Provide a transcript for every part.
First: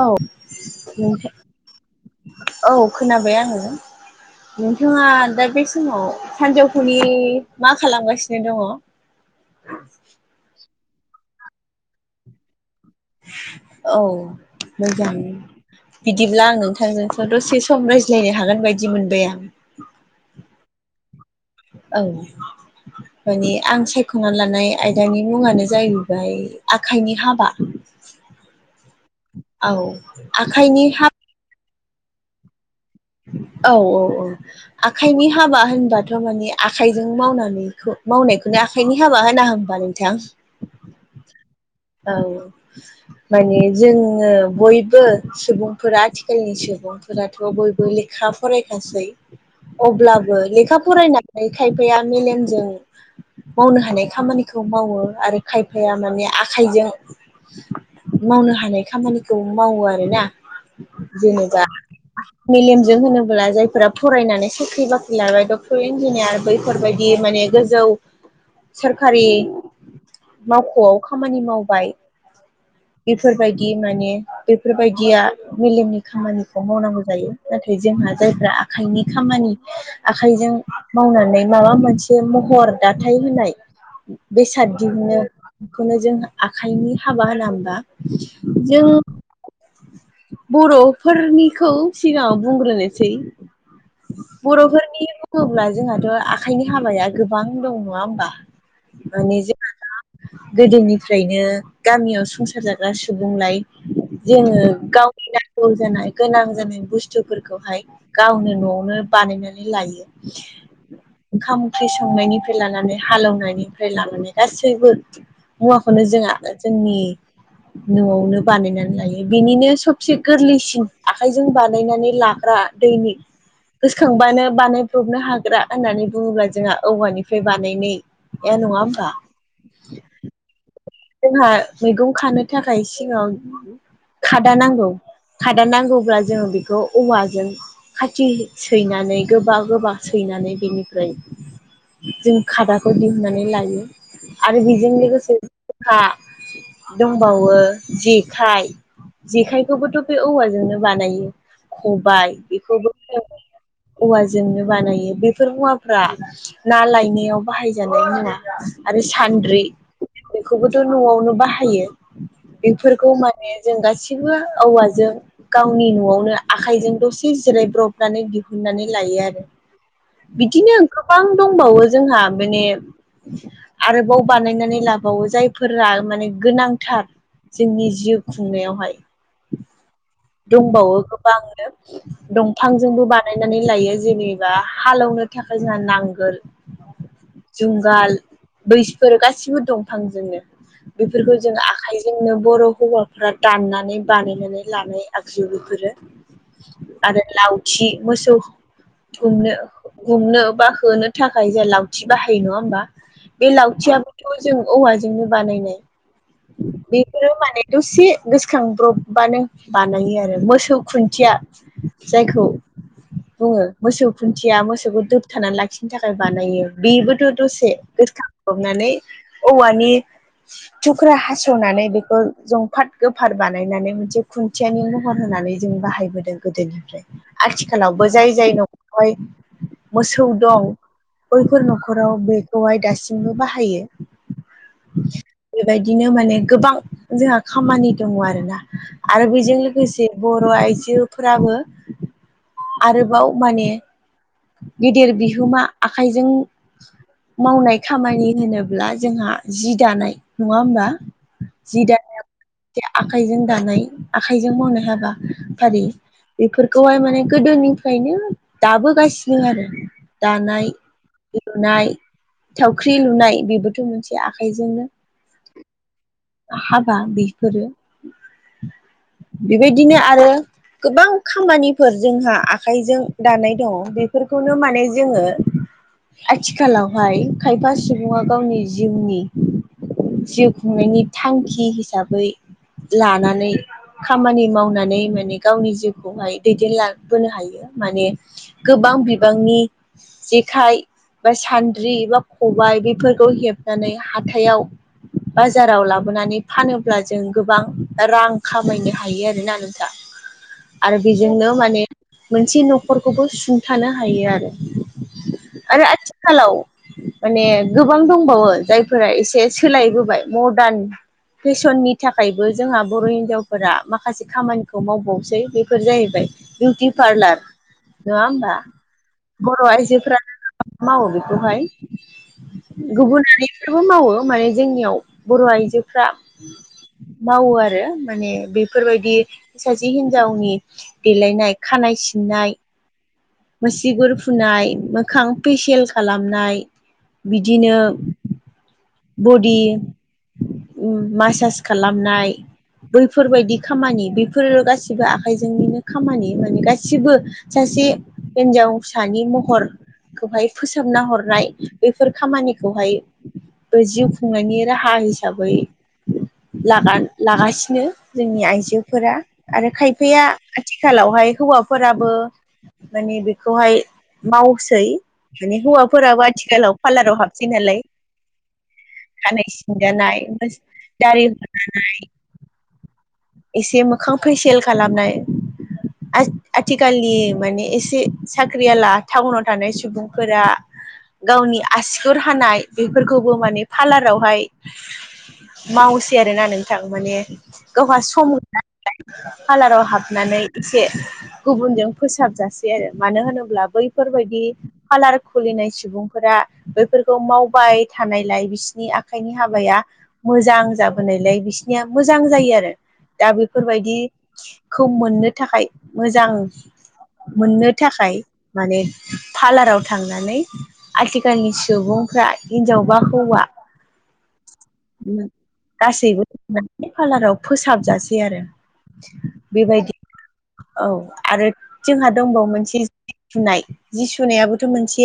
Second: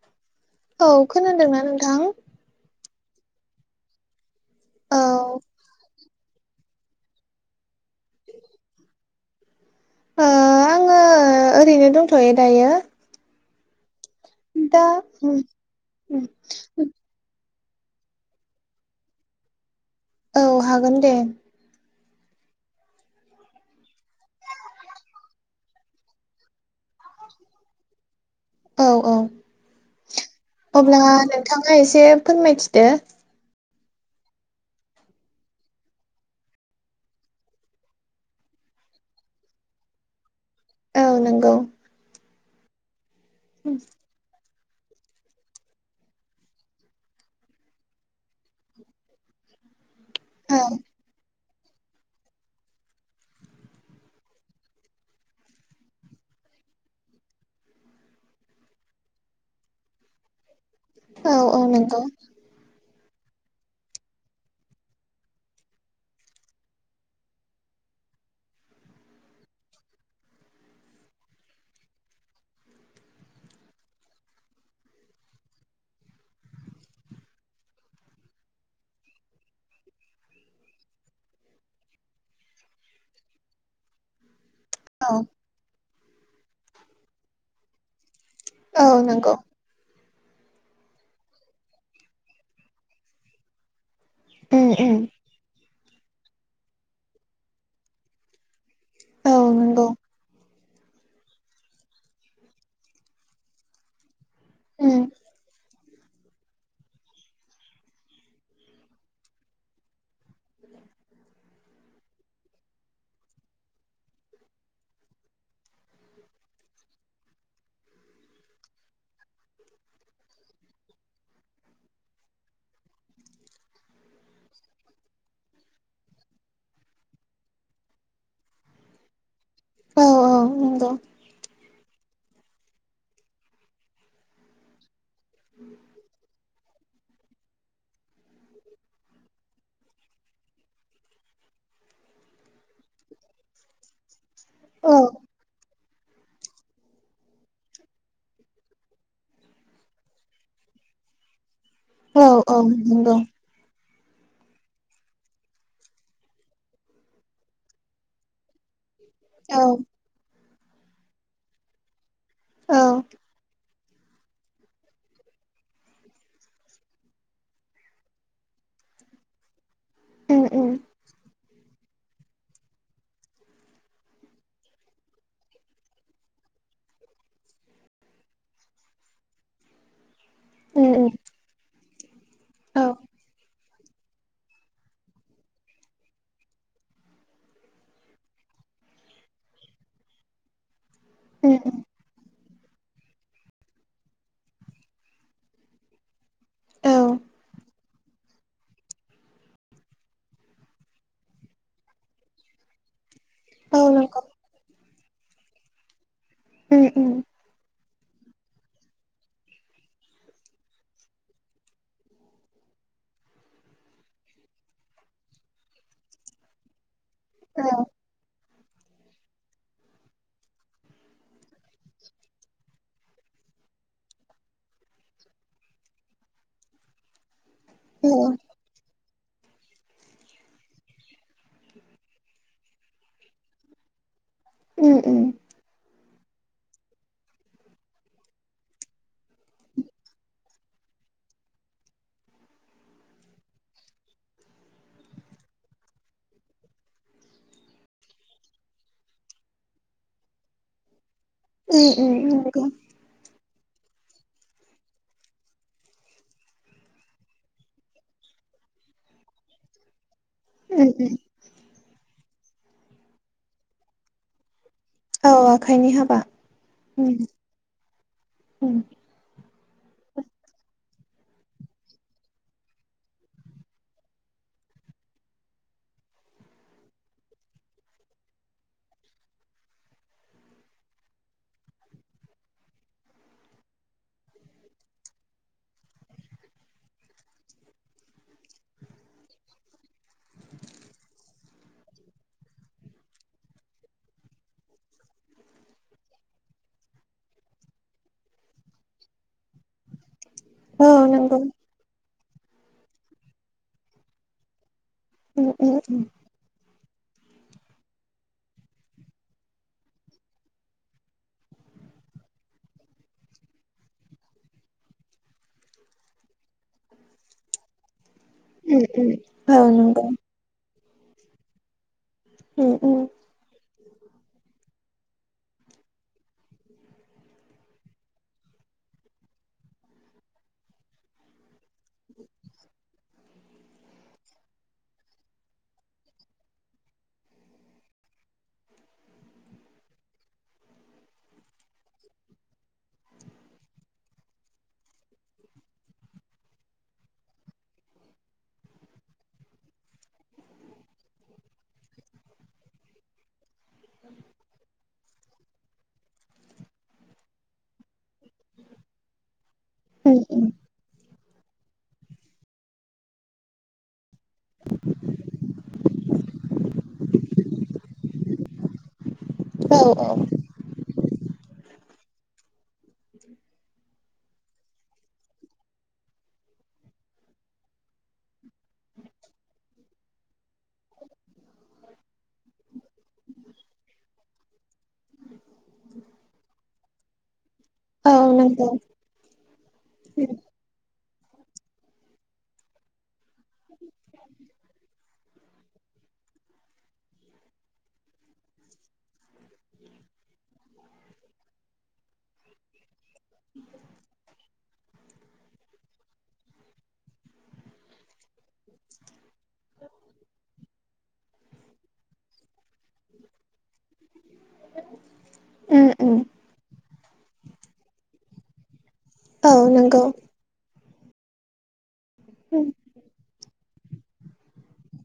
औ औ खोनादोंना नोंथां औ खोनाबाय आङो। औ नोंथाङा दा बे समाव सानजौफुनि मा खालामगासिनो दङ? ओ आङो ओरैनो दंथ'यो दायो। औ दा मोजां उम उम बिदिब्ला आं नोंथांजों ओ दसे सम रायज्लायनो हागोन बायदि मोनबाय आं। औ हागोन दे। औ माने आं सायख'ना लानाय आयदानि मुङानो जाहैबाय आखाइनि हाबा। [inaudible] औ औ औ आखाइनि अब्ला हाब नोंथाङा एसे फोरमायथिदो। औ औ ओ आखाइनि हाबा होनबाथ' माने आखाइजों मावनानैखौ मावनायखौनो आख खाइनि हाबा होना होमबा नोंथां? औ नोंगौ। औ माने जों [unintelligible] बयबो सुबुंफोरा आथिखालनि सुबुंफोराथ' बय लेखा फरायगासै अब्लाबो औ लेखा फरायना नाय खायफाया मेलेमजों मावनो हानाय खामानिखौ मावो आरो खायफाया माने आखाइजों मावनो हानाय खामानिखौ मावो आरोना औ औ जेनेबा नंगौ मेलेमजों होनोब्ला जायफोरा फरायनानै साख्रि बाख्रि लाबाय डक्टर इन्जिनियार बैफोरबायदि माने गोज जौ सोरखारि मावख'आव खामानि मावबाय। बेफोरबायदि माने बेफोरबायदिया मेलेमनि खामानिखौ मावनांगौ जायो। नाथाय जोंहा जायफ्रा आखाइनि खामानि‌ आखाइजों मावनानै माबा मोनसे महर दाथाय होनाय बेसाद औ दिहुनो बेखौनो जों आखाइनि हाबा होना होमबा जों औ नंगौ बर'फोरनिखौ सिगांआव बुंग्रोनोसै। उम उम बर'फोरनि बुङोब्ला जोंहाथ' आखाइनि हाबाया गोबां दं नङा होमबा? औ माने जोंहा नंगौ दा गोदोनिफ्रायनो गामियाव संसार जाग्रा सुबुंलाय जोङो उम गावनि नांगौ जानाय गोनां जानाय बुस्थुफोरखौहाय गावनो न'आवनो बानायनानै लायो। ओंखाम ओंख्रि संनायनिफ्राय लानानै हालेवनायनिफ्राय लानानै गासैबो मुवाखौनो जोङा जोंनि न'आवनो बानायनानै लायो बेनिनो सबसे गोरलैसिन आखाइजों बा बानायनानै लाग्रा दैनि गोसोखांबानो बानायब्रबनो हाग्रा होननानै बुङोब्ला जोंहा औवानिफ्राय बानायनाय ए नङा ओमबा? औ औ नंगौ। जोंहा मैगं खानो थाखाय सिगाव खादा नांगौ। खादा नांगौब्ला जोङो बेखौ औवाजों खाथि सैनानै गोबा गोबा सैनानै बेनिफ्राय जों खादाखौ दिहुननानै लायो आरो औ बेजों लोगोसे जोंहा दंबावो जेखाय जेखायखौबोथ' बे औवाजोंनो बानायो। औ खबाय औ बेखौबो नंगौ जों औवाजोंनो बानायो बेफोर मुवाफोरा ना लायनायाव बाहायजानाय मुवा। आरो औ सान्द्रि। बेखौबोथ' न'आवनो बाहायो औ बेफोरखौ माने जों गासिबो औवाजों गावनि न'आवनो आखाइजों दसे जिरायब्रबनानै दिहुननानै लायो आरो। उम उम बिदिनो गोबां दंबावो जोंहा बिनि आरोबाव बानायनानै ला बाव जायफोरा माने गोनांथार जोंनि जिउ खुंनायावहाय। उम दंबावो उम गोबांनो। औ दंफांजोंबो बानायनानै लायो जेनेबा हालेवनो थाखाय जोंहा नांगोल। जुंगाल बैसफोर गासिबो दंफां जोंनो बेफोरखौ जों उम उम आखाइजोंनो बर' हौवाफ्रा दाननानै बानायनानै लानाय। आगजु बेफोरो औ आरो लावथि मोसौ। गुमनो गुमनो बा होनो थाखाय जोंहा लावथि बाहायो नङा होमबा। बे औ नंगौ लावथियाबोथ' जों औवाजोंनो बानायनाय उम उम बेफोरो माने दसे गोसोखांब्रबबानो बानायो आरो मोसौ खुन्थिया जायखौ बुङो मोसौ खुन्थिया मोसौखौ दोबथानानै लाखिनो थाखाय बानायो बेबोथ' औ दसे गोसोखांब्ब्रनानै औवानि थुख्रा हास'नानै बेखौ जंफाट गोफार बानायनानै मोनसे खुन्थियानि महर होनानै जों बाहायबोदों गोदोनिफ्राय आथिखालावबो औ जाय जाय न मोसौ दं बैफोर न'खराव बेखौहाय दासिमबो बाहायो। उम उम बेबायदिनो माने गोबां जोंहा खामानि दङ आरोना। आरो बेजों लोगोसे बर' आइजोफोराबो आरोबाव माने गेदेर बिहोमा आखाइजों मावनाय खामानि होनोब्ला जोंहा जि दानाय नङा होमबा। जि उम उम नंगौ दानाय आखाइजों दानाय आखाइजों मावनो हाबा फारि। बेफोरखौहाय माने गोदोनिफ्रायनो दाबोगासिनो आरो दानाय उम उम। लुनाय थावख्रि लुनाय बेबोथ' मोनसे आखाइजोंनो औ आखाइनि हाबा। हाबा उम बेफोरो उम बेबायदिनो आरो गोबां खामानिफोर जोंहा आखाइजों दानाय दङ बेफोरखौनो माने जोङो आथिखालावहाय खायफा सुबुङा गावनि जिउनि जिउ खुंनायनि थांखि हिसाबै लानानै खामानि मावनानै माने गावनि जिउखौहाय दैदेनलाबोनो हायो माने गोबां बिबांनि जेखाइ बा सान्द्रि बा खबाय बेफोरखौ हेबनानै हाथायाव बाजाराव लाबो बोनानै फानोब्ला जों गोबां रां खामायनो हायो आरोना नोंथां। औ आरो नंगौ बेजोंनो माने मोनसे न'खरखौबो सुंथानो हायो आरो उम उम आरो उम आथिख खालाव माने गोबां दंबावो जायफोरा एसे सोलायबोबाय मडार्न फेसननि थाखायबो जोंहा बर' हिनजावफोरा माखासे खामानिखौ मावबावसै बेफोर जाहैबाय बिउटि पार्लार नङा होमबा उम उम औ बर' नंगौ आइजोफ्रानो मावो बेखौहाय उम उम गुबुनारि बेबो मावो माने जोंनियाव बर' आइजोफ्रा मावो आरो माने बेफोरबायदि सासे हिनजावनि देलायनाय खानाय सिननाय मुसिगुर फुनाय मोखां पेसिल खालामनाय बिदिनो बडि मासास खालामनाय बैफोरबायदि खामानि बेफोर' गाैसैबो आखाइनिनो खामानि माने गासिबो सासे हिन्जाव सानि महर खौहाय फोसाबना हरनाय बेफोर खामानिखौहाय बे जिउ खुंनायनि राहा हिसाबै लागा लागासिनो जोंनि आइजोफोरा आरो उम खायफाया उम आथिखालावहाय हौवाफोराबो माने बेखौहाय मावसै माने हौवाफोराबो आथिखालाव पार्लाराव हाबसै नालाय खानाय औ औ सिनजानाय दारि हनाय एसे मोखां फैसेल खालामनाय आथिखालनि माने एसे साख्रियाला टाउनाव थानाय सुबुंफोरा? गावनि आसिगुर हानाय बेफोरखौबो माने पार्लारावहाय मावसै आरोना नोंथां माने। गावहा औ सम नंगौ मोनाला नालाय पार्लाराव हाबनानै से गुबुनजों फोसाबजसेै आरो मानो होनोब्ला बैफोरबायदि फालार खुलिनाय सुबुंफोरा बैफोरखौ मावबाय थानायलाय बिसिनि आखाइनि हाबाया मोजां जाबोनायलाय बिसिनिया मोजां जायो आरो दा बेफोरबायदि खौ मोननो थाखाय मोजां मोननो थाखाय माने पार्लाराव थांनानै आथिखालनि सुबुंफ्रा हिनजाव बा हौवा। उम उम गासैबो पार्लाराव फोसाबजासै आरो। औ बेबायदि नंगौ औ आरो जोंहा दंबावो उम मोनसे जि सुनाय जि सुनायाबोथ' मोनसे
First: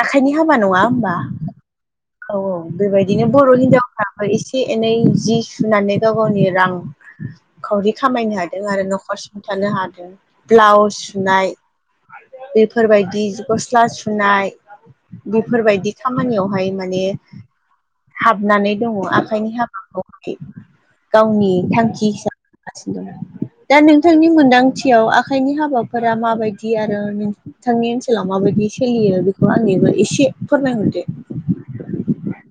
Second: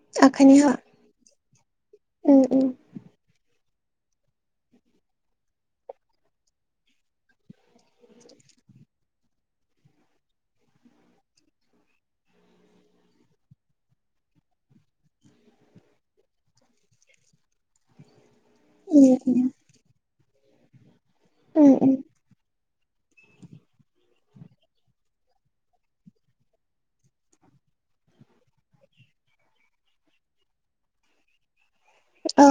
आखाइनि हाबा नंङा होमबा? औ उम औ उम बेबायदिनो बर' हिनजावफ्राबो एसे एनै जि सुनानै गाव गावनि रां खावरि खामायनो हादों आरो न'खर सुंथानो हादों ब्लाउस सुनाय बेफोरबायदि गस्ला सुनाय बेफोरबायदि खामानियावहाय माने हाबनानै दंङ उम उम आखाइनि हाबाखौहाय गावनि उम उम थांखि हिसाबै मावगासिनो दं। दा नोंथांनि मोनदांथियाव आखाइनि हाबाफोरा माबायदि आरो। नोंथांनि ओनसोलाव माबायदि सोलियो बेखौ आंनोबो एसे फोरमायहरदो। औ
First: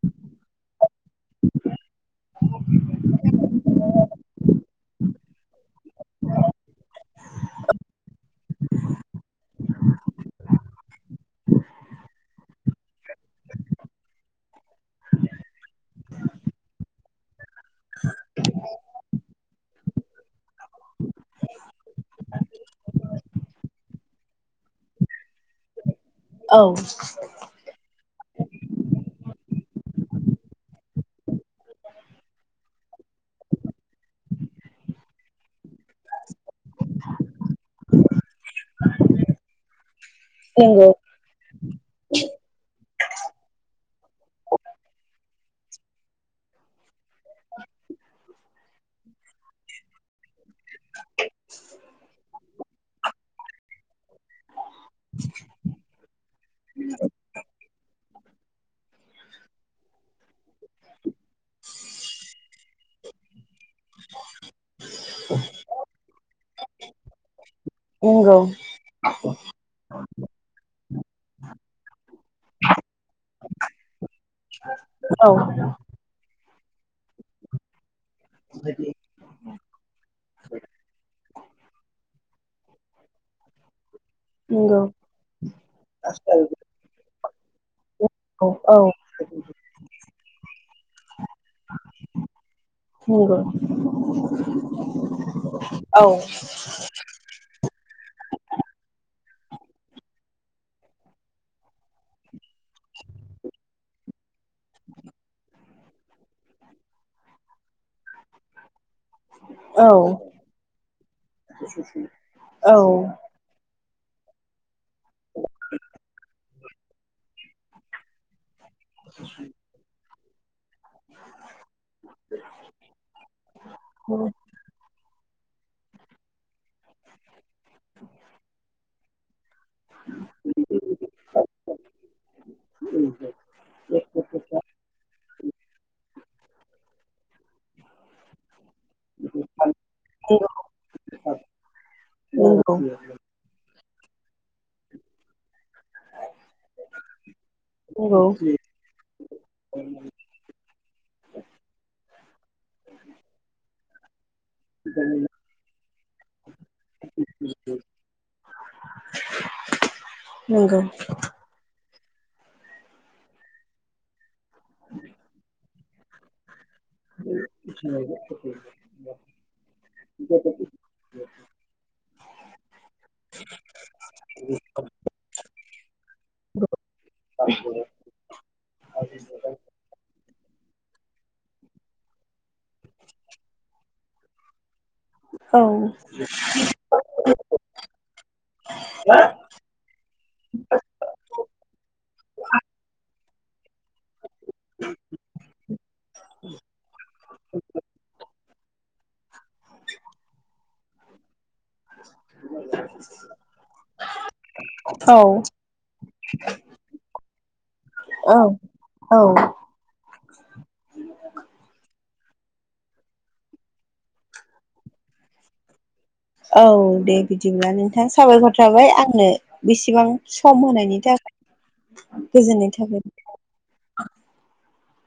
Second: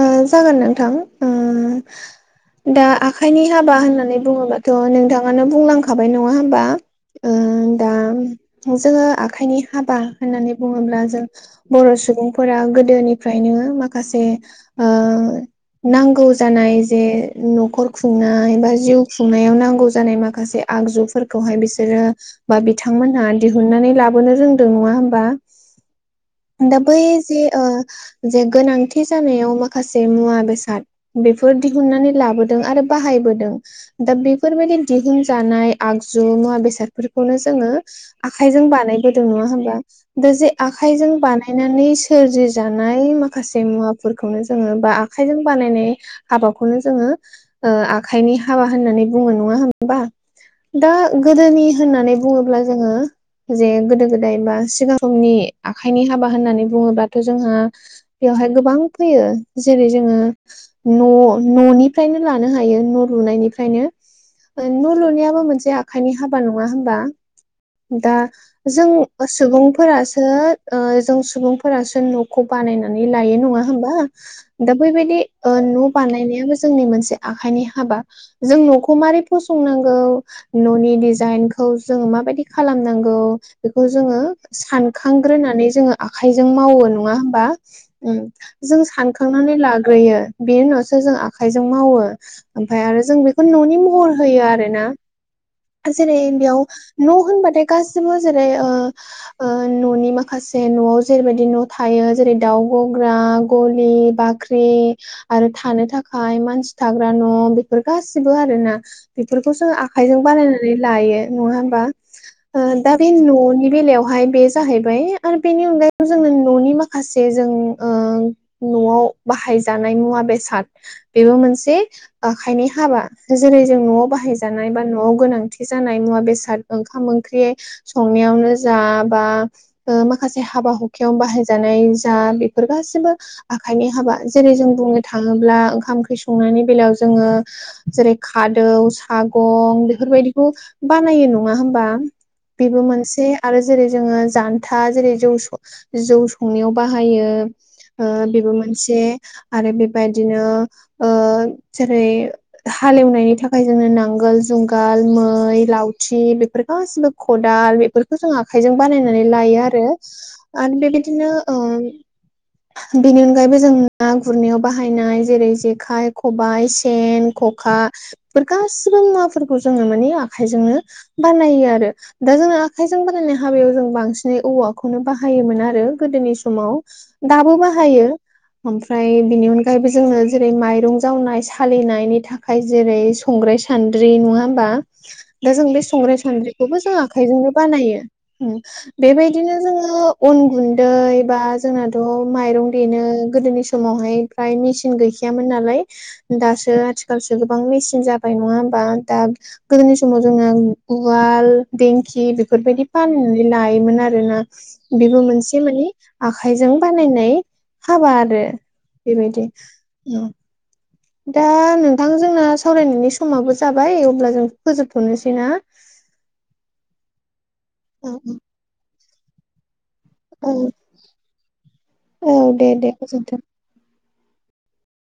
ओ जागोन नोंथां। ओम दा आखाइनि हाबा होननानै बुंङोब्ला? थ' नोंथांङानो बुंलांखाबाय नंङा होमबा? ओ दा जोंङो आखाइनि हाबा होननानै बुंङोब्ला जों बर' सुबुंफोरा गोदोनिफ्रायनो माखासे नांगौ जानाय जे न'खर खुंनाय बा जिउ खुंनायाव नांगौ जानाय माखासे आगजुफोरखौहाय बिसोरो बा बिथांमोनहा दिहुननानै लाबोनो रों नंडा होनबा औ दा बै ओ बे गोनांथि जानायाव माखासे मुवा बेसाद बेफोर दिहुननानै लाबोदों आरो बाहायबोदों दा बेफोरबायदि दिहुनजानाय आगजु मुवा बेसाद नो जोंङो आखायजों बानायबोदों नंङा होमबा दा जे नंगौ आखायजों बानाय गायनानै सोरजि जानाय माखा माखासे मुवाफोरखौनो जोंङो बा आखाइजों बानायनाय हाबाखौनो जोंङो ओ आखाइनि हाबा होननानै बुंङो नंङा होनबा। दा गोदोनि होननानै बुंङोब्ला जोङो जे गोदो गोदाय बा सिगां समनि आखाइनि हाबा होननानै बुंङोबाथ' जोंहा बेवहाय गोबां फैयो जेरै जोंङो न' न'निफ्रायनो लानो हायो न' लुनायनिफ्रायनो। ओ न' लुनायाबो मोनसे आखाइनि हाबा नङा होनबा दा नंगौ जों सुबुंफोरासो ओ जों सुबुंफोरासो न'खौ बानायना नै लायो नङा होनबा दा बै बायदि औ ओ न' बानायनायाबो जोंनि मोनसे आखाइनि हाबा जों न'खौ मारै फसंनांगौ न'नि डिजाइनखौ जोङो माबायदि खालामनांगौ बेखौ जोङो नंगौ औ सानखांग्रोनानै जोङो आखाइजों मावो नङा होमबा। उम औ जों सानखांनानै लाग्रोयो बेनि उनावसो जों आखाइजों मावो। ओमफाय आरो जों नंगौ बेखौनो न'नि महर होयो आरो ना औ जेरै बेयाव न' होनबाथाय गासिबो जेरै ओ ओ न'नि माखासे न'आव जेरैबायदि न' थायो जेरै दाउ गग्रा गलि बाख्रि आरो थानो थाखाय मानसि थाग्रा न' बे फोर गासिबो आरो ना बेफोरखौ जों औ आखाइजों बानायनानै लायो नङा होमबा। ओ दा औ बे न'नि बेलायावहाय बे जाहैबाय आरो बेनि अनगायै जोंङो न'नि माखासे जों ओ न'आव बाहायजानाय मुवा बेसाद बेबो मोनसे आखाइनि हाबा जेरै जों न'आव बाहाय जानाय बा न'आव गोनांथि जानाय मुवा बेसाद ओंखाम ओंख्रि संनायावनो जा बा ओ माखासे हाबा हुखायाव बाहायजानाय आ बेफोर गासिबो आखाइनि हाबा जेरै जों बुंनो थाङोब्ला ओंखाम ओंख्रि संनायनि बेलायाव जोङो जेरै खादौ हागं बेफोरबायदिखौ बानायो नङा होमबा नंगौ बेबो मोनसे आरो जेरै जोङो जान्था जेरै जौ जौ संनायाव बाहायो ओ नंगौ बेबो मोनसे आरो बेबायदिनो ओ जेरै हालेवनायनि थाखाय जोंनो नांगोल जुंगाल मै लावथि बे गासिबो खदाल बेफोरखौ जों आखाइजों बानायनानै लायो आरो आरो नंगौ बेबायदिनो ओ बेनि अनगायैबो जों ना गुरनायाव बाहायनाय जेरै जेखाय खबाइ सेन ख'खा बेफोर गासिबो मुवाफोरखौ जोङो माने आखाइजोंनो बानायो आरो। दा जोङो आखायजों बानायनाय हाबायाव जों बांसिनै औवाखौनो बाहायोमोन आरो गोदोनि समाव दाबो बाहायो ओमफ्राय बिनि अनगायैबो जोंनो जेरै माइरं जावनाय सालिनायनि था ओमफ्राय जेरै संग्राय सान्द्रि नङा होमबा। दा औ जों बे संग्राय संद्रिखौबो जों आखाइजोंनो बानायो बेबायदिनो जोंओ अन गुनदै बा जोंहाथ माइरं देनो गोदोनि समावहाय ग्राइन मेचिन गैखायामोन नालाय दासो आथिखालसो गोबां मेचिन जाबाय नङा होमबा दा गोदोनि समाव जोंना उवाल देंखि बेफोरबायदि फाहामनानै लायोमोन आरोना बेबो मोनसे मानि आखाइजों बानायनाय हाबा औ आरो औ बेबायदि उम। दा नोंथांजोंना सावरायनायनि समाबो जाबाय अब्ला जों फोजोबथ'नोसै ना। औ दे बिदिब्ला नोंथां औ साबायखर थाबाय आंनो बेसेबां औ सम होनायनि थाखाय। औ दे गोजोननाय दे थाबाय। गोजोनथों।